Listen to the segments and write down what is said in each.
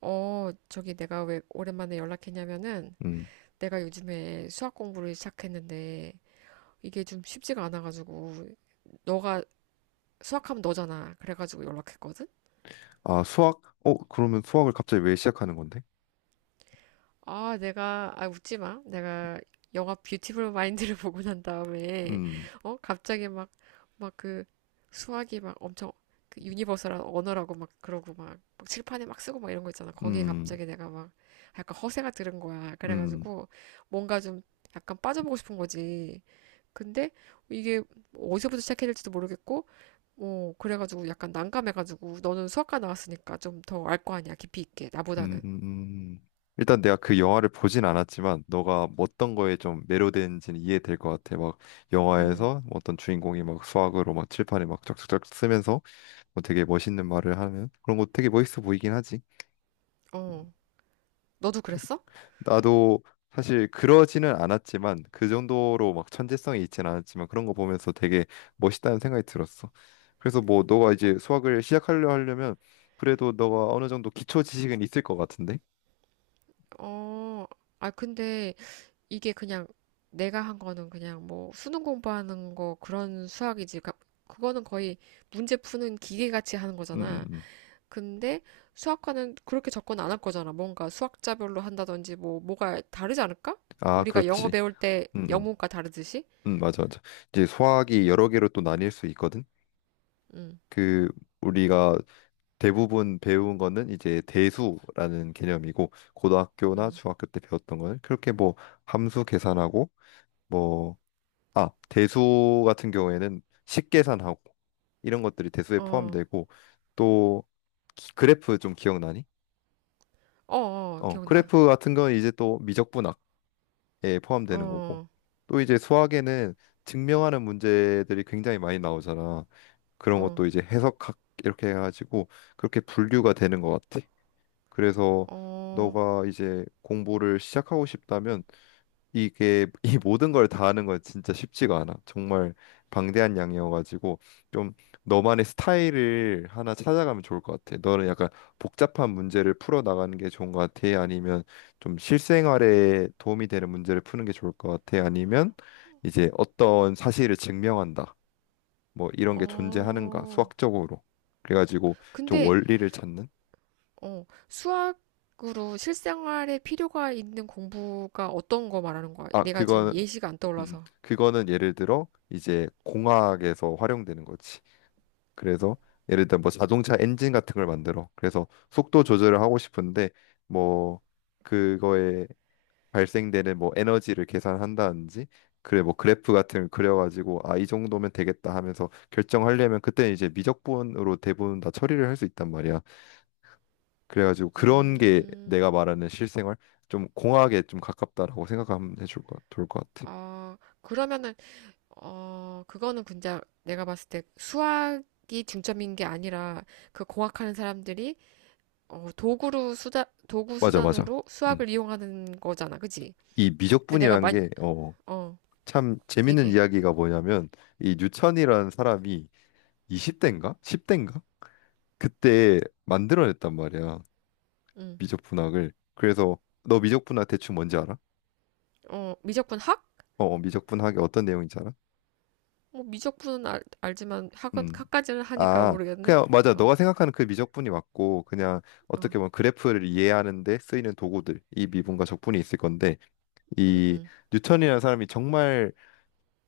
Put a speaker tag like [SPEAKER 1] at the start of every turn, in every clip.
[SPEAKER 1] 어, 저기 내가 왜 오랜만에 연락했냐면은
[SPEAKER 2] 음.
[SPEAKER 1] 내가 요즘에 수학 공부를 시작했는데 이게 좀 쉽지가 않아가지고 너가 수학하면 너잖아. 그래가지고 연락했거든?
[SPEAKER 2] 아, 수학? 어, 그러면 수학을 갑자기 왜 시작하는 건데?
[SPEAKER 1] 아, 아, 웃지 마. 내가 영화 뷰티풀 마인드를 보고 난 다음에,
[SPEAKER 2] 음,
[SPEAKER 1] 어? 갑자기 막 그 수학이 막 엄청 그 유니버설한 언어라고 막 그러고 막 칠판에 막 쓰고 막 이런 거 있잖아. 거기에
[SPEAKER 2] 음,
[SPEAKER 1] 갑자기 내가 막 약간 허세가 들은 거야.
[SPEAKER 2] 음,
[SPEAKER 1] 그래가지고 뭔가 좀 약간 빠져보고 싶은 거지. 근데 이게 어디서부터 시작해야 될지도 모르겠고, 어, 그래가지고 약간 난감해가지고 너는 수학과 나왔으니까 좀 더 알 거 아니야. 깊이 있게.
[SPEAKER 2] 음,
[SPEAKER 1] 나보다는.
[SPEAKER 2] 음. 음. 일단 내가 그 영화를 보진 않았지만 너가 뭐 어떤 거에 좀 매료되는지는 이해될 것 같아. 막
[SPEAKER 1] 음,
[SPEAKER 2] 영화에서 뭐 어떤 주인공이 막 수학으로 막 칠판에 막 쫙쫙쫙 쓰면서 뭐 되게 멋있는 말을 하면 그런 거 되게 멋있어 보이긴 하지.
[SPEAKER 1] 어. 너도 그랬어?
[SPEAKER 2] 나도 사실 그러지는 않았지만 그 정도로 막 천재성이 있진 않았지만 그런 거 보면서 되게 멋있다는 생각이 들었어. 그래서 뭐 너가
[SPEAKER 1] 어,
[SPEAKER 2] 이제 수학을 시작하려 하려면 그래도 너가 어느 정도 기초 지식은 있을 것 같은데.
[SPEAKER 1] 어, 아, 근데 이게 그냥 내가 한 거는 그냥 뭐 수능 공부하는 거 그런 수학이지. 그거는 거의 문제 푸는 기계같이 하는
[SPEAKER 2] 음, 음,
[SPEAKER 1] 거잖아.
[SPEAKER 2] 음.
[SPEAKER 1] 근데 수학과는 그렇게 접근 안 할 거잖아. 뭔가 수학자별로 한다든지 뭐 뭐가 다르지 않을까?
[SPEAKER 2] 아,
[SPEAKER 1] 우리가 영어
[SPEAKER 2] 그렇지.
[SPEAKER 1] 배울 때
[SPEAKER 2] 음, 음,
[SPEAKER 1] 영문과 다르듯이?
[SPEAKER 2] 맞아, 맞아. 이제 수학이 여러 개로 또 나뉠 수 있거든.
[SPEAKER 1] 응,
[SPEAKER 2] 그 우리가 대부분 배운 거는 이제 대수라는 개념이고 고등학교나
[SPEAKER 1] 응.
[SPEAKER 2] 중학교 때 배웠던 거는 그렇게 뭐 함수 계산하고 뭐 아, 대수 같은 경우에는 식계산하고 이런 것들이 대수에
[SPEAKER 1] 어,
[SPEAKER 2] 포함되고 또 그래프 좀 기억나니?
[SPEAKER 1] 어, 어,
[SPEAKER 2] 어,
[SPEAKER 1] 기억나.
[SPEAKER 2] 그래프 같은 건 이제 또 미적분학에 포함되는 거고
[SPEAKER 1] 어,
[SPEAKER 2] 또 이제 수학에는 증명하는 문제들이 굉장히 많이 나오잖아. 그런
[SPEAKER 1] 어,
[SPEAKER 2] 것도 이제 해석학 이렇게 해가지고 그렇게 분류가 되는 것 같아. 그래서
[SPEAKER 1] 어,
[SPEAKER 2] 너가 이제 공부를 시작하고 싶다면 이게 이 모든 걸 다 하는 건 진짜 쉽지가 않아. 정말 방대한 양이어가지고 좀 너만의 스타일을 하나 찾아가면 좋을 것 같아. 너는 약간 복잡한 문제를 풀어 나가는 게 좋은 것 같아. 아니면 좀 실생활에 도움이 되는 문제를 푸는 게 좋을 것 같아. 아니면 이제 어떤 사실을 증명한다. 뭐 이런 게 존재하는가
[SPEAKER 1] 어.
[SPEAKER 2] 수학적으로. 그래가지고 좀
[SPEAKER 1] 근데
[SPEAKER 2] 원리를 찾는.
[SPEAKER 1] 어, 수학으로 실생활에 필요가 있는 공부가 어떤 거 말하는 거야?
[SPEAKER 2] 아
[SPEAKER 1] 내가 지금
[SPEAKER 2] 그건
[SPEAKER 1] 예시가 안 떠올라서.
[SPEAKER 2] 그거는 예를 들어 이제 공학에서 활용되는 거지. 그래서 예를 들어 뭐 자동차 엔진 같은 걸 만들어. 그래서 속도 조절을 하고 싶은데 뭐 그거에 발생되는 뭐 에너지를 계산한다든지 그래 뭐 그래프 같은 걸 그려가지고 아 이 정도면 되겠다 하면서 결정하려면 그때 이제 미적분으로 대부분 다 처리를 할 수 있단 말이야. 그래가지고 그런 게
[SPEAKER 1] 음,
[SPEAKER 2] 내가 말하는 실생활 좀 공학에 좀 가깝다라고 생각하면 해줄 것 좋을 것 같아.
[SPEAKER 1] 아, 그러면은, 어, 그거는 근데 내가 봤을 때 수학이 중점인 게 아니라 그 공학하는 사람들이 어, 도구
[SPEAKER 2] 맞아 맞아.
[SPEAKER 1] 수단으로
[SPEAKER 2] 음.
[SPEAKER 1] 수학을 이용하는 거잖아. 그지?
[SPEAKER 2] 이
[SPEAKER 1] 그러니까 내가
[SPEAKER 2] 미적분이라는
[SPEAKER 1] 많이,
[SPEAKER 2] 게어
[SPEAKER 1] 어,
[SPEAKER 2] 참 재밌는
[SPEAKER 1] 얘기해.
[SPEAKER 2] 이야기가 뭐냐면 이 뉴천이라는 사람이 20대인가? 10대인가? 그때 만들어냈단 말이야.
[SPEAKER 1] 음,
[SPEAKER 2] 미적분학을. 그래서 너 미적분학 대충 뭔지 알아?
[SPEAKER 1] 어, 미적분 학?
[SPEAKER 2] 어, 어, 미적분학이 어떤 내용인지 알아?
[SPEAKER 1] 뭐 미적분은 알지만
[SPEAKER 2] 음.
[SPEAKER 1] 학까지는 하니까
[SPEAKER 2] 아,
[SPEAKER 1] 모르겠네.
[SPEAKER 2] 그냥 맞아.
[SPEAKER 1] 어,
[SPEAKER 2] 너가 생각하는 그 미적분이 맞고 그냥
[SPEAKER 1] 어,
[SPEAKER 2] 어떻게 보면 그래프를 이해하는 데 쓰이는 도구들, 이 미분과 적분이 있을 건데
[SPEAKER 1] 음,
[SPEAKER 2] 이
[SPEAKER 1] 음.
[SPEAKER 2] 뉴턴이라는 사람이 정말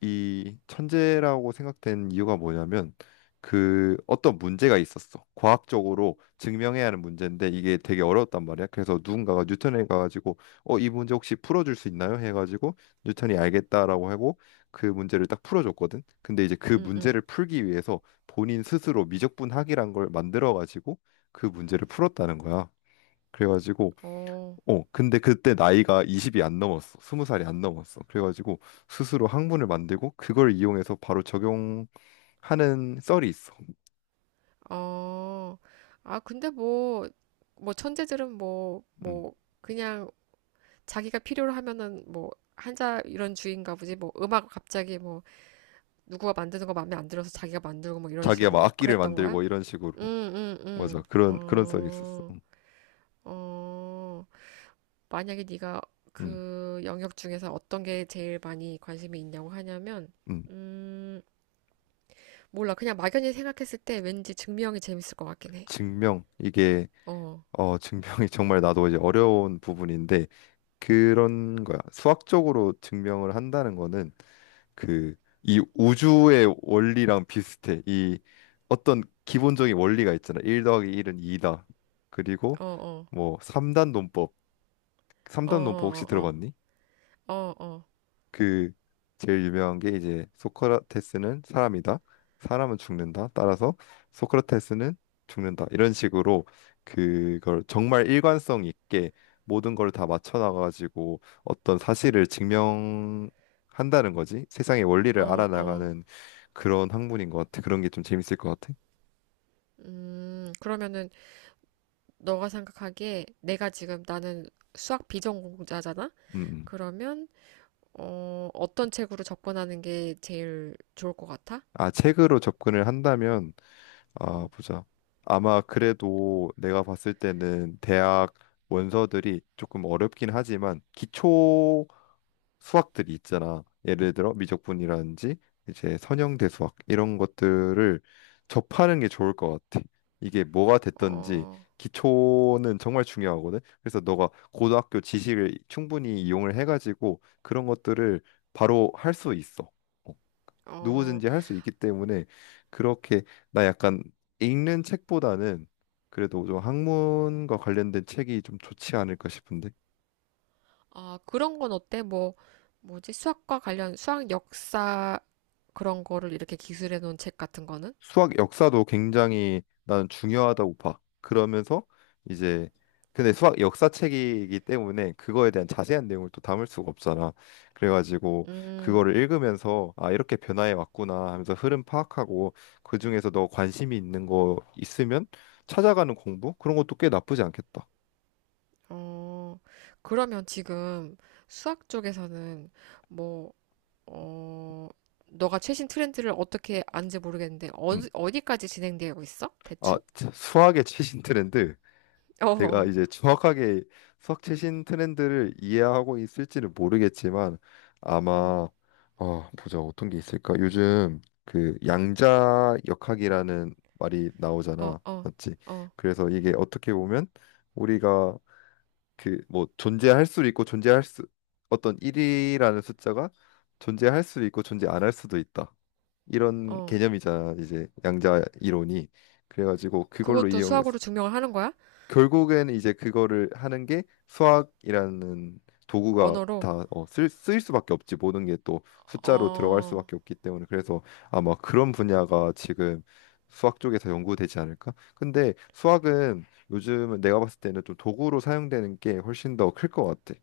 [SPEAKER 2] 이 천재라고 생각된 이유가 뭐냐면 그 어떤 문제가 있었어. 과학적으로 증명해야 하는 문제인데 이게 되게 어려웠단 말이야. 그래서 누군가가 뉴턴에 가가지고 어, 이 문제 혹시 풀어줄 수 있나요? 해가지고 뉴턴이 알겠다라고 하고 그 문제를 딱 풀어줬거든. 근데 이제 그
[SPEAKER 1] 응응.
[SPEAKER 2] 문제를 풀기 위해서 본인 스스로 미적분학이란 걸 만들어가지고 그 문제를 풀었다는 거야. 그래가지고
[SPEAKER 1] 어,
[SPEAKER 2] 어, 근데 그때 나이가 20이 안 넘었어. 20살이 안 넘었어. 그래가지고 스스로 학문을 만들고 그걸 이용해서 바로 적용하는 썰이 있어.
[SPEAKER 1] 어. 아, 근데 뭐, 뭐, 천재들은 뭐,
[SPEAKER 2] 음.
[SPEAKER 1] 뭐, 그냥 자기가 필요로 하면은 뭐, 한자 이런 주의인가 보지. 뭐, 음악 갑자기 뭐, 누구가 만드는 거 마음에 안 들어서 자기가 만들고 뭐 이런
[SPEAKER 2] 자기가 막
[SPEAKER 1] 식으로
[SPEAKER 2] 악기를
[SPEAKER 1] 그랬던 거야?
[SPEAKER 2] 만들고 이런 식으로.
[SPEAKER 1] 응, 응,
[SPEAKER 2] 맞아.
[SPEAKER 1] 응.
[SPEAKER 2] 그런 그런 썰이 있었어.
[SPEAKER 1] 어, 어. 만약에 네가
[SPEAKER 2] 음.
[SPEAKER 1] 그 영역 중에서 어떤 게 제일 많이 관심이 있냐고 하냐면,
[SPEAKER 2] 음.
[SPEAKER 1] 음, 몰라. 그냥 막연히 생각했을 때 왠지 증명이 재밌을 것 같긴 해.
[SPEAKER 2] 증명 이게
[SPEAKER 1] 어.
[SPEAKER 2] 어 증명이 정말 나도 이제 어려운 부분인데 그런 거야. 수학적으로 증명을 한다는 거는 그 이 우주의 원리랑 비슷해. 이 어떤 기본적인 원리가 있잖아. 1 더하기 1은 2다. 그리고
[SPEAKER 1] 어, 어,
[SPEAKER 2] 뭐 3단 논법.
[SPEAKER 1] 어,
[SPEAKER 2] 3단 논법 혹시
[SPEAKER 1] 어,
[SPEAKER 2] 들어봤니?
[SPEAKER 1] 어, 어,
[SPEAKER 2] 그 제일 유명한 게 이제 소크라테스는 사람이다. 사람은 죽는다. 따라서 소크라테스는 죽는다. 이런 식으로 그걸 정말 일관성 있게 모든 걸 다 맞춰 나가지고 어떤 사실을 증명한다는 거지. 세상의 원리를
[SPEAKER 1] 어, 어, 어.
[SPEAKER 2] 알아나가는 그런 학문인 것 같아. 그런 게 좀 재밌을 것 같아.
[SPEAKER 1] 그러면은 너가 생각하기에 내가 지금 나는 수학 비전공자잖아?
[SPEAKER 2] 음. 음.
[SPEAKER 1] 그러면 어, 어떤 책으로 접근하는 게 제일 좋을 것 같아?
[SPEAKER 2] 아, 책으로 접근을 한다면 아,
[SPEAKER 1] 음,
[SPEAKER 2] 보자. 아마 그래도 내가 봤을 때는 대학 원서들이 조금 어렵긴 하지만 기초 수학들이 있잖아. 예를 들어 미적분이라든지 이제 선형대 수학 이런 것들을 접하는 게 좋을 것 같아. 이게 뭐가 됐든지
[SPEAKER 1] 어,
[SPEAKER 2] 기초는 정말 중요하거든. 그래서 너가 고등학교 지식을 충분히 이용을 해가지고 그런 것들을 바로 할 수 있어.
[SPEAKER 1] 어,
[SPEAKER 2] 누구든지 할 수 있기 때문에 그렇게 나 약간 읽는 책보다는 그래도 좀 학문과 관련된 책이 좀 좋지 않을까 싶은데
[SPEAKER 1] 아, 그런 건 어때? 뭐, 뭐지? 수학과 관련 수학 역사 그런 거를 이렇게 기술해 놓은 책 같은 거는?
[SPEAKER 2] 수학 역사도 굉장히 나는 중요하다고 봐. 그러면서 이제 근데 수학 역사 책이기 때문에 그거에 대한 자세한 내용을 또 담을 수가 없잖아. 그래가지고
[SPEAKER 1] 음,
[SPEAKER 2] 그거를 읽으면서 아 이렇게 변화해 왔구나 하면서 흐름 파악하고 그 중에서 너 관심이 있는 거 있으면 찾아가는 공부 그런 것도 꽤 나쁘지 않겠다.
[SPEAKER 1] 어, 그러면 지금 수학 쪽에서는 뭐 어, 너가 최신 트렌드를 어떻게 아는지 모르겠는데, 어,
[SPEAKER 2] 음.
[SPEAKER 1] 어디까지 진행되고 있어?
[SPEAKER 2] 아,
[SPEAKER 1] 대충?
[SPEAKER 2] 참, 수학의 최신 트렌드.
[SPEAKER 1] 어,
[SPEAKER 2] 내가
[SPEAKER 1] 어,
[SPEAKER 2] 이제 정확하게 수학 최신 트렌드를 이해하고 있을지는 모르겠지만
[SPEAKER 1] 음,
[SPEAKER 2] 아마 어, 보자. 어떤 게 있을까? 요즘 그 양자 역학이라는 말이
[SPEAKER 1] 어,
[SPEAKER 2] 나오잖아.
[SPEAKER 1] 어,
[SPEAKER 2] 맞지?
[SPEAKER 1] 어,
[SPEAKER 2] 그래서 이게 어떻게 보면 우리가 그 뭐 존재할 수도 있고 존재할 수 어떤 1이라는 숫자가 존재할 수도 있고 존재 안 할 수도 있다. 이런
[SPEAKER 1] 어.
[SPEAKER 2] 개념이잖아. 이제 양자 이론이. 그래가지고 그걸로
[SPEAKER 1] 그것도
[SPEAKER 2] 이용해
[SPEAKER 1] 수학으로 증명을 하는 거야?
[SPEAKER 2] 결국엔 이제 그거를 하는 게 수학이라는 도구가
[SPEAKER 1] 언어로?
[SPEAKER 2] 다 어, 쓰일 수밖에 없지 모든 게 또 숫자로 들어갈
[SPEAKER 1] 어,
[SPEAKER 2] 수밖에 없기 때문에 그래서 아마 그런 분야가 지금 수학 쪽에서 연구되지 않을까? 근데 수학은 요즘 내가 봤을 때는 좀 도구로 사용되는 게 훨씬 더 클 것 같아.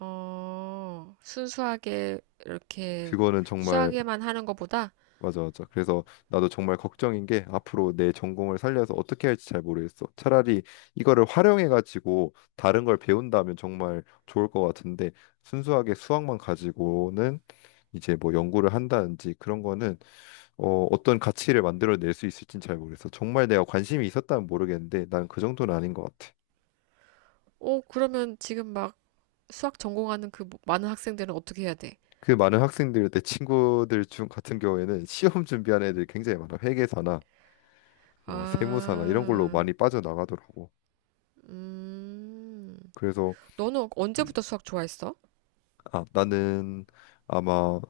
[SPEAKER 1] 어, 순수하게 이렇게
[SPEAKER 2] 그거는 정말
[SPEAKER 1] 수학에만 하는 것보다,
[SPEAKER 2] 맞아, 맞아. 그래서 나도 정말 걱정인 게 앞으로 내 전공을 살려서 어떻게 할지 잘 모르겠어. 차라리 이거를 활용해가지고 다른 걸 배운다면 정말 좋을 것 같은데 순수하게 수학만 가지고는 이제 뭐 연구를 한다든지 그런 거는 어, 어떤 가치를 만들어낼 수 있을진 잘 모르겠어. 정말 내가 관심이 있었다면 모르겠는데 난 그 정도는 아닌 것 같아.
[SPEAKER 1] 어, 그러면 지금 막 수학 전공하는 그 뭐 많은 학생들은 어떻게 해야 돼?
[SPEAKER 2] 그 많은 학생들, 내 친구들 중 같은 경우에는 시험 준비하는 애들이 굉장히 많아. 회계사나 뭐 세무사나 이런 걸로
[SPEAKER 1] 아,
[SPEAKER 2] 많이 빠져나가더라고.
[SPEAKER 1] 음,
[SPEAKER 2] 그래서
[SPEAKER 1] 너는
[SPEAKER 2] 음,
[SPEAKER 1] 언제부터 수학 좋아했어?
[SPEAKER 2] 아, 나는 아마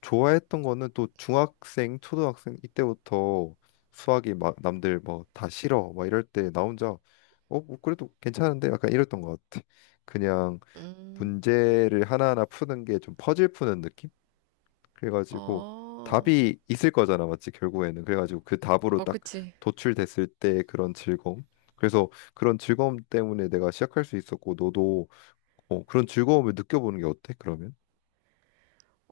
[SPEAKER 2] 좋아했던 거는 또 중학생, 초등학생 이때부터 수학이 막 남들 뭐 다 싫어 막 이럴 때 나 혼자 어, 뭐 그래도 괜찮은데 약간 이랬던 것 같아. 그냥
[SPEAKER 1] 음,
[SPEAKER 2] 문제를 하나하나 푸는 게 좀 퍼즐 푸는 느낌? 그래가지고
[SPEAKER 1] 어.
[SPEAKER 2] 답이 있을 거잖아, 맞지? 결국에는. 그래가지고 그 답으로
[SPEAKER 1] 어,
[SPEAKER 2] 딱
[SPEAKER 1] 그치.
[SPEAKER 2] 도출됐을 때 그런 즐거움. 그래서 그런 즐거움 때문에 내가 시작할 수 있었고 너도 어, 그런 즐거움을 느껴보는 게 어때? 그러면?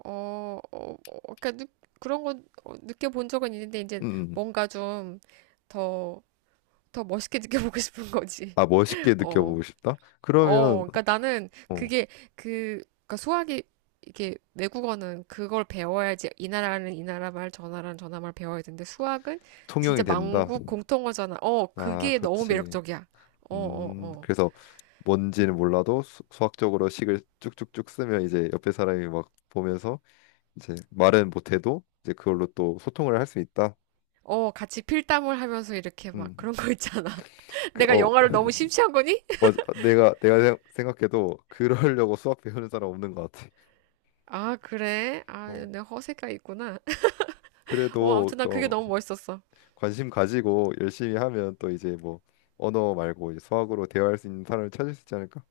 [SPEAKER 1] 어, 어, 어, 그러니까 그런 건 어, 느껴본 적은 있는데
[SPEAKER 2] 음.
[SPEAKER 1] 이제
[SPEAKER 2] 음, 음.
[SPEAKER 1] 뭔가 좀 더, 더 멋있게 느껴보고 싶은 거지.
[SPEAKER 2] 아, 멋있게
[SPEAKER 1] 어,
[SPEAKER 2] 느껴보고 싶다?
[SPEAKER 1] 어,
[SPEAKER 2] 그러면,
[SPEAKER 1] 그러니까 나는
[SPEAKER 2] 어,
[SPEAKER 1] 그게 그, 그러니까 수학이 이게 외국어는 그걸 배워야지 이 나라는 이 나라 말, 저 나라는 저 나라 말 배워야 되는데 수학은 진짜
[SPEAKER 2] 통영이 된다.
[SPEAKER 1] 만국 공통어잖아. 어,
[SPEAKER 2] 아,
[SPEAKER 1] 그게 너무
[SPEAKER 2] 그렇지.
[SPEAKER 1] 매력적이야. 어, 어, 어.
[SPEAKER 2] 그래서 뭔지는 몰라도 수학적으로 식을 쭉쭉쭉 쓰면 이제 옆에 사람이 막 보면서 이제 말은 못해도 이제 그걸로 또 소통을 할 수 있다.
[SPEAKER 1] 어, 같이 필담을 하면서 이렇게 막
[SPEAKER 2] 음,
[SPEAKER 1] 그런 거 있잖아.
[SPEAKER 2] 그,
[SPEAKER 1] 내가
[SPEAKER 2] 어,
[SPEAKER 1] 영화를 너무 심취한 거니?
[SPEAKER 2] 맞아. 내가 생각해도 그러려고 수학 배우는 사람 없는 것 같아.
[SPEAKER 1] 아, 그래? 아,
[SPEAKER 2] 어,
[SPEAKER 1] 내 허세가 있구나. 어,
[SPEAKER 2] 그래도,
[SPEAKER 1] 아무튼
[SPEAKER 2] 그,
[SPEAKER 1] 난 그게
[SPEAKER 2] 어,
[SPEAKER 1] 너무 멋있었어.
[SPEAKER 2] 관심 가지고 열심히 하면 또 이제 뭐, 언어 말고 이제 수학으로 대화할 수 있는 사람을 찾을 수 있지 않을까?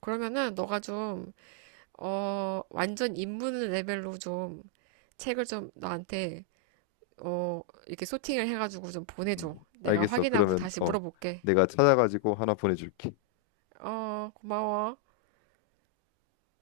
[SPEAKER 1] 그러면은 너가 좀, 어, 완전 입문 레벨로 좀 책을 좀 나한테, 어, 이렇게 소팅을 해가지고 좀
[SPEAKER 2] 음,
[SPEAKER 1] 보내줘. 내가
[SPEAKER 2] 알겠어.
[SPEAKER 1] 확인하고
[SPEAKER 2] 그러면
[SPEAKER 1] 다시
[SPEAKER 2] 어,
[SPEAKER 1] 물어볼게.
[SPEAKER 2] 내가 찾아가지고 하나 보내줄게.
[SPEAKER 1] 어, 고마워.